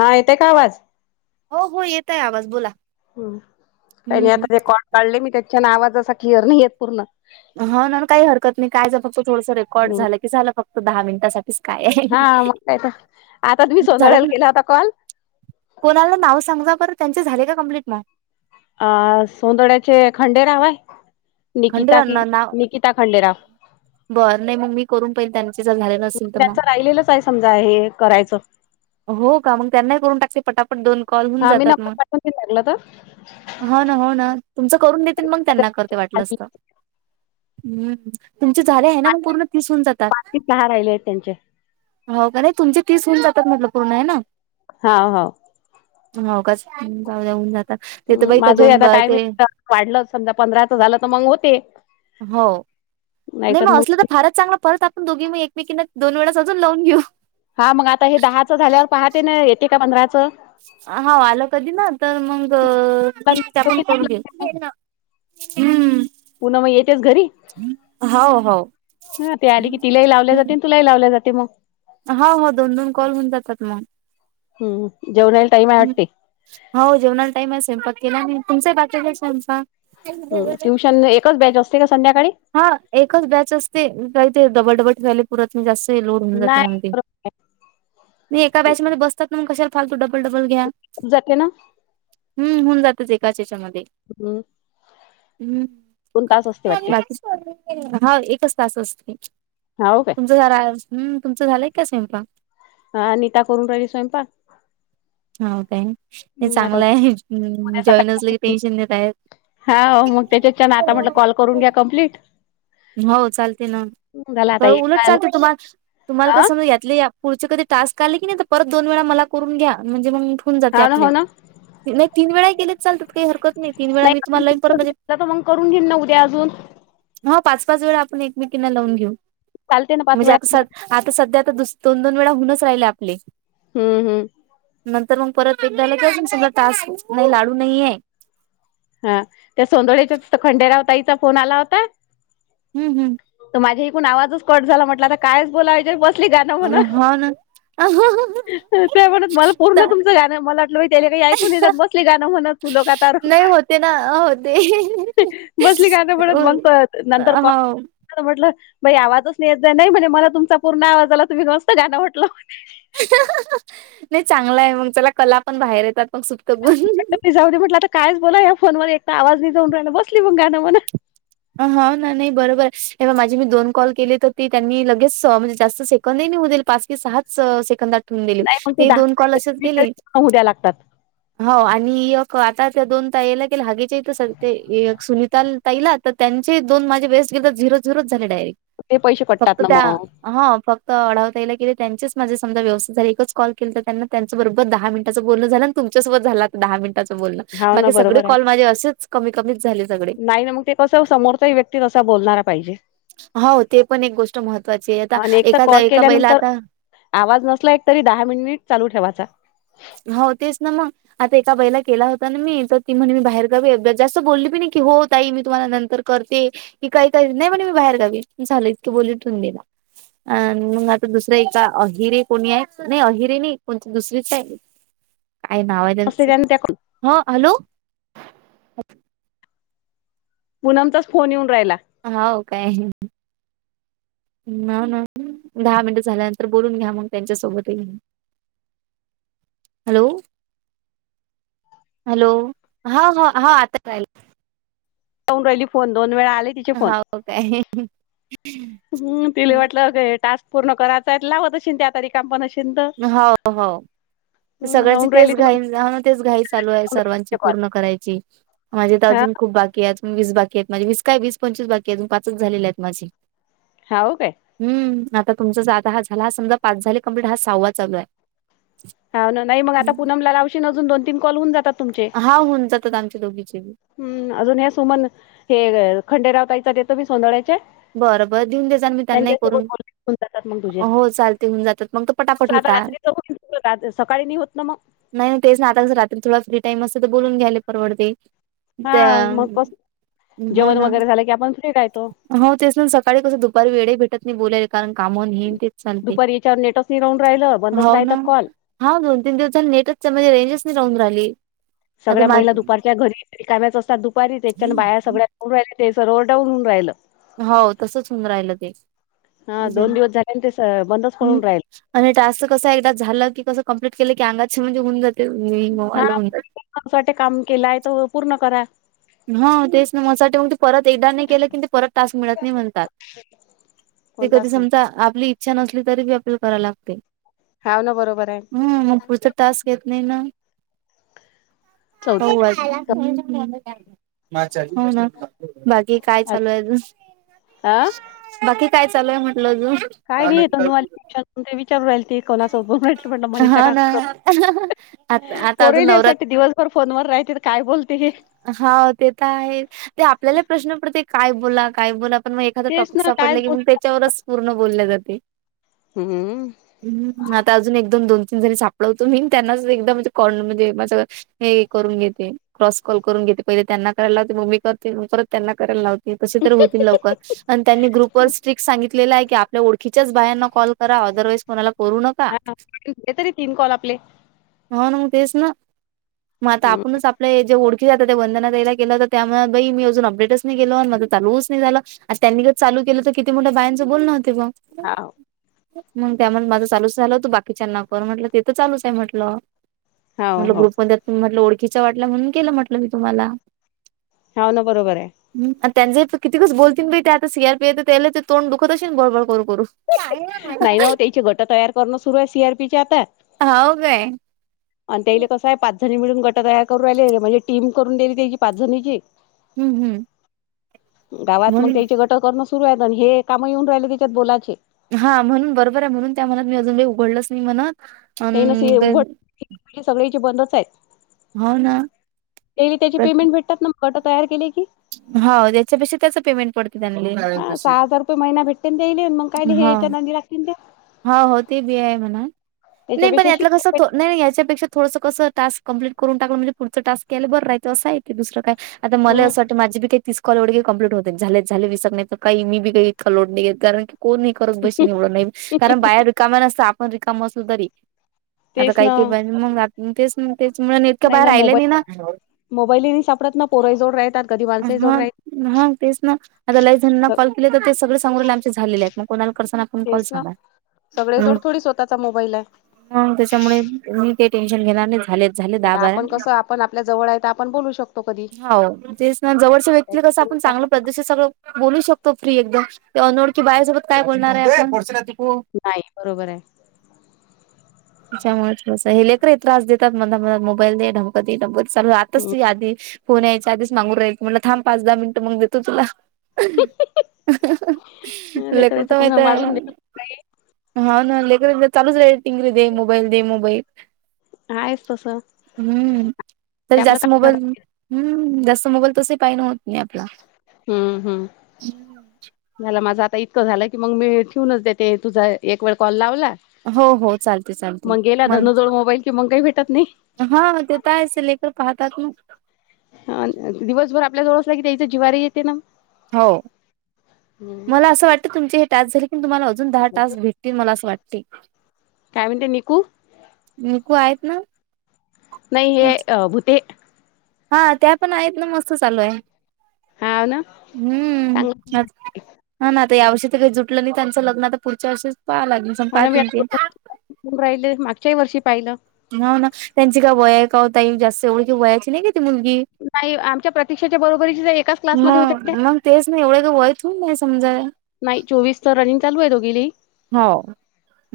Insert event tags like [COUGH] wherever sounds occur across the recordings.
हा, येते का आवाज. हो हो, येतोय आवाज बोला. हम काय नाही हम्म आता [UNINTELLIGIBLE] हा ना काही हरकत नाही काय जर फक्त थोडसं, रेकॉर्ड झालं की झालं फक्त दहा मिनिटासाठी. हा मग काय तर‌ आताच, मी झालं सोनळ्याला तुम केला होता कॉल. कोणाला नाव सांगजा पर त्यांचे झाले का कम्प्लीट [UNINTELLIGIBLE] अ सोंदड्याचे खंडेराव आहे, निकिता कि खंडेरांना नाव निकिता खंडेराव. बरं नाही मग मी करून पहिल, त्यांचे जर झाले नसेल तर मग. [UNINTELLIGIBLE] समजा हे करायचंच. हो का मग त्यांना करून टाकते, पटापट दोन कॉल होऊन हा मी जातात नंबर मग. पाठवून देईन लागलं हो ना हो ना, तुमचं करून देते मग तर त्यांना करते वाटलंस तर. बाकी हम्म हम तुमचे झाले आहेना, मग पूर्ण होवून जातात. सहा राहिले आहेत त्यांचे हो का, नाही तुमचे तीस होऊन जातात. म्हटलं पूर्ण हेना. हा हा. ‌ हां उगच जाऊया उन्हात. ह माझं आता काय माहिती, वाढलं समधा पंधराचं झालं तर मग होते. हो, नाही मग असलं तर फारच चांगलं परत आप दोघी मी एकमेकीना दोन वेळास अजून लावून घेऊ. हा मग आता हे दहाचं झाल्यावर पाहते ना, येते का पंधराचं. हा आलं कधी ना तर मग, [UNINTELLIGIBLE] करून घेऊ. हम्म पुनम मग येतेच घरी. हो हो ह तेरी की तिलाही लावले जाते, तुलाही लावले जाते मग. हो हो, दोन दोन कॉल होऊन जातात मग. हम्म, जेवणाला टाईम आवटते. हो जेवणाला टाम असे, पत् केला आणि तुमचंही बाकीचा आमचा. ट्युशन एकच बॅच असते, का संध्याकाळी. हा एकच बॅच असते, काही ते डबडबट [UNINTELLIGIBLE] पुरात मी जास्त लोड होऊन जाते मग ते. नाही नाही एका बॅचमध्ये‌ बसतात ना, मग कशाला फालतू डबलडबल घ्या. जाते ना हम्म, होऊन जातच एकाच हेच्यामध्ये. अमं.. असते हम् वाटते बाकी हा, एकच तास असते. हौव काय. तुमचं झारा हम्म. तुमचं झालंय का स्वयंपाक. अनिता करून राहिली स्वयंपाक. हो काय हे हम् आता चांगलं आहे, उद्या जॉईन असलं की सकाळी टेन्शन देता येत. हा मग त्यांच्यान आता म्हटलं, कॉल करून घ्या कमप्लीट. हो चालते ना, एक उलट काल चालते तुम्हा तुम्हाला हा कस समज यातले. पुढचे कधी टास्क आले कणी ही तर, परत दोन वेळा मला करून घ्या, म्हणजे मग होवून जाते हा ना हो आपले. ना नाही तीन वेळा गेले चालत काही हरकत, नाही तिन वेळा मी तुम्हा [UNINTELLIGIBLE] तसं मग करून घेन ना उद्या अजून. ह पाच पाच वेळा आपण एकमेकीना लावून घेऊ चालते ना पाच म्हणजे वेळा आसा आता सध्या आता दोन दोन वेळा होऊनच राहिले आपले. हम्म हम्. नंतर मग परत एकदा मला तास नाही लाडू नाहीये. हा त्या सोदळेच्या खंडेराव ताईचा फोन आला होता. हम्म हम्. तर माझा एकूून आवाजच कट झाला म्हटलं, आता कायच बोलावेच्या बसली गाणं हम्म म्हणत. हो [UNINTELLIGIBLE] त्या म्हणत मला पूर्ण तुमचं गाण मला वाटलं, त्याले काही ऐकून नाही जात बसले गान म्हणत फूलो का तारोका. ते ना, हो ते. बसली काय नाही पण मंग परत नंतर कॉ. म्हटलं आवाजच नाही येत नाही. म्हणे मला तुमचा पूर्ण आवाज आला तुम्ही मस्त गांण म्हटलं. नाही चांगलं आहे, मग चला कला पण बाहेर येतात मग सुप्त गुण. जाऊ दे म्हटलं आता कायच बोला या फोन मध्ये, एक आवाज नि जाऊन राहिला बसली मग गाणं म्हणत. हा नाही नाही बरोबर हे, बग माझे मी दोन कॉल केले तर ती त्यांनी लगेच म्हणजे, जास्त सेकंदही हो देलं पाच. सहाच सेकंदात ठेवून दिले, नाही मग ते दोन कॉल असेच गेले. दहा उद्या लागतात हो आणि एक आता दोन ताईला केले, हगेच्या इथं ते सुनीता ताई लात. तर त्यांचे दोन माझे वेस्ट गेले तर झिरो झिरोच झाले डायरेक्ट ते पैसे कटतात फक्त ना त्या. मग हा फक्त आढाव ताईला केले, त्यांचेच माझे समजा व्यवस्थित झाले एकच कॉल केले तर त्यांना. बरोबर दहा मिनटांच बोल झालं तमच्यासोबत झाला दहा मिनिट. बोल हाव न ना सगळे बरोबर आहे कॉल माझे असेच कमी कमीच झाले सगळे. तस समोरचाही व्यक्ती, तसा बोलणारा पाहिजे. हो ते पण एक गोष्ट महत्त्वाची आहे, आता आणि एक तर एकाच कॉल एका बाईला केल्यानंतर आता. आवाज नसला एक तरी दहा मिनिट चालू ठेवायचा. हो तेच ना मग. आता एका बाईला केला होता ना, मी तर ती म्हणे मी बाहेर गावी जास्त बोलली बी नाही हो ताई मी तुम्हाला नंतर. करते की काही काही नाही म्हणे, मी बाहेर गावी झालं इतके बोलुन ठेवून दिला. अ मग आता दुसरे एका अहिरे कोणी आहे नाही अहिरे नाही कोणती दुसरीच आहे. काय नाव आहे असते त्यांच त्याने त्या हॅलो. पूनमचाच फोन येऊन राहिला. हो काय? ना ना दहा मिनट झाल्यानंतर बोलून घ्या, मग त्यांच्या सोबत ही. हॅलो. ‌‌ हॅलो, ह हा आता राहिल. ऊन राहिली फोन दोन वेळा आलेत. तिचे फोन, हाव काय हम्म तिले वाटलें टास्क. पूर्ण करायचाय लावत त त्या तारीख. काम पण शीद. हो हो. तर सगळ्यांची लावून राहिली तेच ती घाई ह. ना तेच घाई चालू आहे सर्वांची कॉल पूर्ण करायची. माझे तर हा अजून खूप बाकी आहेत. वीस बाकी आहेत. माझे वीस काय वीस पंचवीस बाकी अजून पाच झालेले आहेत माझे. हाऊ काय? हम्म आता तुमचा ज आता हा झाला हा समजा पाच झाली कंप्लीट हा सहावा चालू आहे हा ना नाही मग आता हम्म. पुूनमला लावशन अजून दोन, तीन कॉल होऊन जातात तुमचे त त्यांच लोघीचे हम् अजून हे सुमन हे खंडेराव ताईचात येतो मी सोंदळ्याचे. बरं बर देऊन दे जाल मी त्यांना त्यांच्यासोबत करून बोलणे होऊन जातात मग तुझे हो चाल ते होऊन जातात मग त पटापट कसं आता होता. रात्रीचं सकाळी नाही होत ना मग. नाही नाही तेच ना आता कसं, रात्री थोडा फ्री टाईम असत तर बोलून घ्याले परवडते. हा त्या मग कस हो जेवण ना. वगैरे, झालं की आपण फ्री रायतो. हो तेस सकाळी कसं दुपारी वेड ही भेटत. मी बोलेले कारण काम अन हेच चालते दुपारी याच्यावर नेटच नाही राहून राहिलं बंदच हो राहतात ना. कॉल हाव दोन, तीन दिवसां नेटच त्यामध्ये रेंजच नाही राहून राहिली आता सगळ्या मा महिला दुपारच्या घरी रिकाम्याच असतात दुपारीच यायच्या बाया सगळ्या. राहि ते सरोरडाऊनऊन राहिलं हो तसच होऊन राहिलं ते हा दोन दिवस झाले ते स बंदच हम् पडून राहिलं आणि टास्क कसं एकदा झालं की कस कंम्प्लीट केलं की अंगातची क्षीण निघून जाते हा म्हणजे [UNINTELLIGIBLE] [UNINTELLIGIBLE] काम केलाय त पूर्ण करा. ह तेस ना मसा टे मग ते परत एकदा नाही ग केले क परत. तास मिळत नाही म्हणतात ते कधी कोणताच नाही समजा आपली. इच्छा नसली तरी बी आपल्याला कराय लागते हाव ना बरोबर आहे हम मग पुढचा टास्क येत नाही नाह चौदा [UNINTELLIGIBLE] हो ना बाकी काय चालू आहे अजून हा बाकी काय चालूय म्हंटलं अजून. काय नाही येतोवाशन ते विचार राल ते कोणासोब भेट म्हण मनीषा का कस आ आता अजून नवरात फोन वर राहते तर काय बोलते? हा ते तर आहे ते आपल्याला प्रश्न पडते काय बोला? काय बोला? पण मग एखाद तेच टॉपिक ना कायच सापडले की बोल मग त्याच्यावरच पूर्ण बोलले जाते. हम्म. हम् आता अजून एकदम दोन तीन जणी सापडवतो मी त्यांनाच एकदामणे कॉर् म्हणजे माझं हे करून घेते क्रॉस कॉल करून घेते पहिले त्यांना करायला लावते मी करते म करत त्यांना करायला लावते तसे तर होतील लवकर आणि त्यांनी ग्रुप वर स्ट्रिक सांगितलेलं आहे की आपल्या ओळखी च बायाना कॉल करा अदरवाईज कोणाला करू न हा तरी तीन कॉल आपले. हो म तेच ना मग आता हम्म. आपणच आपल्या जे ओढ आ ते वदंना ताई ला केला होता मी अजून अपडेटच नाही केलं त्यामुळे माझं चालूच नाही झालं. त्यांनी ग चालू केलं तर किती मोठं बायांचं बोलण होते बघ. हाव. मग त्यामुळे माझं चालूच झालं होत बाकीच्यांना बर म्हटलं तेथं चालूच आहे म्हंटलं. हाव म्हटल हो ग्रुपमध्ये म्हटलं ओळखीच वाटलं म्हणून केलं म्हटलं मी तुम्हाला हाव ना बरोबर आहे. ह त्यांचे कितीकच बोलतील ते आतात्या तर सी आर पी त्या तोंड दुखत असेल बरो [UNINTELLIGIBLE] करून नाही ना वो त्याची गट तयार करणं सुरु आहे सी आर पी आता. हाव काय? आणि त्याले कसं आहे पाच जणी मिळून गट तयार करू राहिले म्हणजे टीम करून दिली त्याची पाच जणीची. हम्म हम्. गावात मग त्याचे गटं करणं सुरु आहे आणि हे काम येऊन राहिले त्याच्यात बोलाचे. हा म्हणून बरोबर आहे म्हणून त्या म्हणून अजूनही उघडलच नाही म्हणत. ते नसे हे अन उघड सगळे ची बंदच आहेत. हो ना ते बी त्याची पेमेंट भेटतात ना म गट तयार केली की हो त्याच्यापेक्षा त्याच पेमेंट पडत. [UNINTELLIGIBLE] हा सहा हजार रुपये महिना भेटतय ताईने मग कायले हे हा याच्या नी लागतीलन त्या. हा हो ते बी आहे म्हणा नाही पण त्याच्यापेक्षा यातलं शिक कसं याच्यापेक्षा थोडस कस. टास् कं्प्लीट करून टाकलं म्हणजे पुढं टास्क केयलारं राहं असं आहे ते दुसं कायता मला हम्म असं. माझेी काही तीसॉलवढे का कंप्लीट होते झाले झाले विसक नाही तर काहीी काही इतक लो नाही घेत कारण की कोण नाही. करत बशी निवड नाही कारण बाहेर रिकाम्या नसत आपण रिकाम असलो तरी आता तेच काही ना के पाहि मग तेच तेच म्ह इतकं बाहेर आहिलं नाही ना. मोबाईल सापडत ना पोरई जोड राहतात कधी अ माणसंही हा जोड राहतात हा तेच ना आता लाई जणांना कॉल केले तर ते सगळें समोर आमचे झाले आहेत मग कोणाला कसं. तेच ना सगळे जोड थोडी स्वतःचा मोबाईल आहे ह त्याच्यामुळे मी ते टेन्शन घेणार नाही झालेत. झाले दहा आता बारा. आपण कसं आपण आपल्या जवळ आहे तर आपण बोलू शकतो कधी हो तेच ना जवच्या व्यक्तीला कसं आपण चांगलं प्रदूषित सगळं. बोलू शकतो फ्री एकदम अनोळखी बाहेसोबत काय बोलणार आहे अस. नाही बरोबर आहे. त्याच्यामुळेसं हे लेकर त्रास देतात म्ह मोबाईल आमक दे तमक चालू आताच आहे ती आधी फोन यायचा आधीच सांगून राहिली मला थांब पाच, दहा मिनट मग देतो तुला लेकरायचं कोणा वाढून दे [UNINTELLIGIBLE] हा ना लेकर चालूच रा टिंगरी दे मोबाईल दे मोबाईल आहेच तसं हम्म तर ते आपलं जास्त मोबाईल काय हम् जास मोबाईल तस पाहि नवतं. हम्म हम्म. झाला माझं आता इतकं झालं की मग मी ठेवूनच देते तुझा एक वेळ कॉल लावला हो हो चालते चालते मग गेला धनु मला जवळ मोबाईल कि मंग काही भेटत नाही हा ते तर आहे स लेकर पाहतात मग दिवसभर आपल्या जवळ असला की त्याचा जीवारी येते ना. हो मला असं वाटतं तुमचे हे टस् झाले कि तुम्हाला अजून दहा तास भेट. की मला असं वाटते काय म्हणते निकू नकू आहेत ना. नाही हे अ भूते हा त्या पण आहेत ना मस्त चालू आहे हा ना हम्म चांगलं हा ना तर या वर्षी काही जुटलं नाही त्यांच लग्न आता पुढच्या वर्षीच पाहा लागेल संपा आणि मी त्यांचे राहिले मागच्याही वर्षी पाहिलं हो ना त्यांची का वया का होताई जास्त एवढी की वयाची नाही का ती मुलगी. नाही, आमच्या प्रतीक्षाच्या बरोबरीचीच आहे, एकाच क्लासमध्ये होत्या मग त्या. मग तेच नाही एवढे का वयच हो नाही समजायला. नाही चोवीस तर रनिंग चालू आहे दोघीली. हाव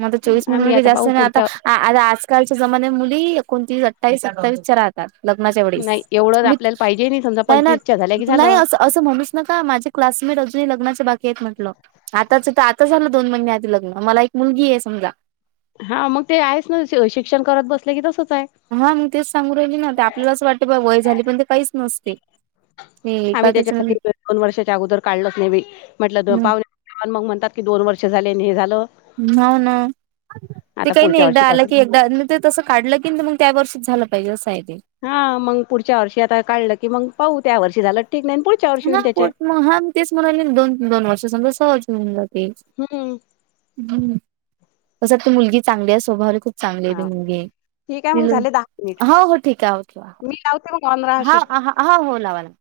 म तर चोवीस मिनट आता जास्त पाहू नाही आता पुढच्या आता आजकालच्या जमान्या मुली एकोणतीस अठ्ठावीस सत्तावीसच्या राहात. लग्नाच्या वेस नाही एवढं आपल्याला पाहिजे समजा नाही च्या झाल्या की नाही झालं. अस. असं ममीच ना का माझे क्लासमेट अजूनही लग्नाच्या बाकी आहेत म्हटलं आताच तर आता झालं दोन महिने. लग्न मला एक मुलगी आहे समजा. हा मग ते आहेच ना शिक्षण करत बसले की तसंच आहे. हा मी तेच सांगू राहिली ना आपल्याला असं वाटते बा वय झाली पण ते काहीच नसते. ते आम्ही एखाद्याच हो त्याच्यासाठी दोन वर्षाच्या अगोदर काढलच नव्हे म्हंटलं पावणे पण मग म्हणतात की दोन वर्ष झाले अन् हे झालं हो ना, ते आता काही नाही पुढच्या एकदा आलं वर्षीपासून की. मग ते तसं काढलं की, मग त्या वर्षीच झालं पाहिजे असं आहे ते. हा मग पुढच्या वर्षी आता काढलं की, मग पाहू त्या वर्षी झालं ठीक नाही पुढ ना मग हा तेच म्हणाली, दोन दोन वर्ष समजा सहज होवून जाते. हं, हम् तसं ती मुलगी चांगली आहे स्वभाव खूप चांगली आहे ती हां. मुलगी ठीक आहे मग त झाले मिनिट. हो, हो ठीक आहे हो ठेवा मी लावते मग ऑन हा, रहाशील. हा हो लावा लावा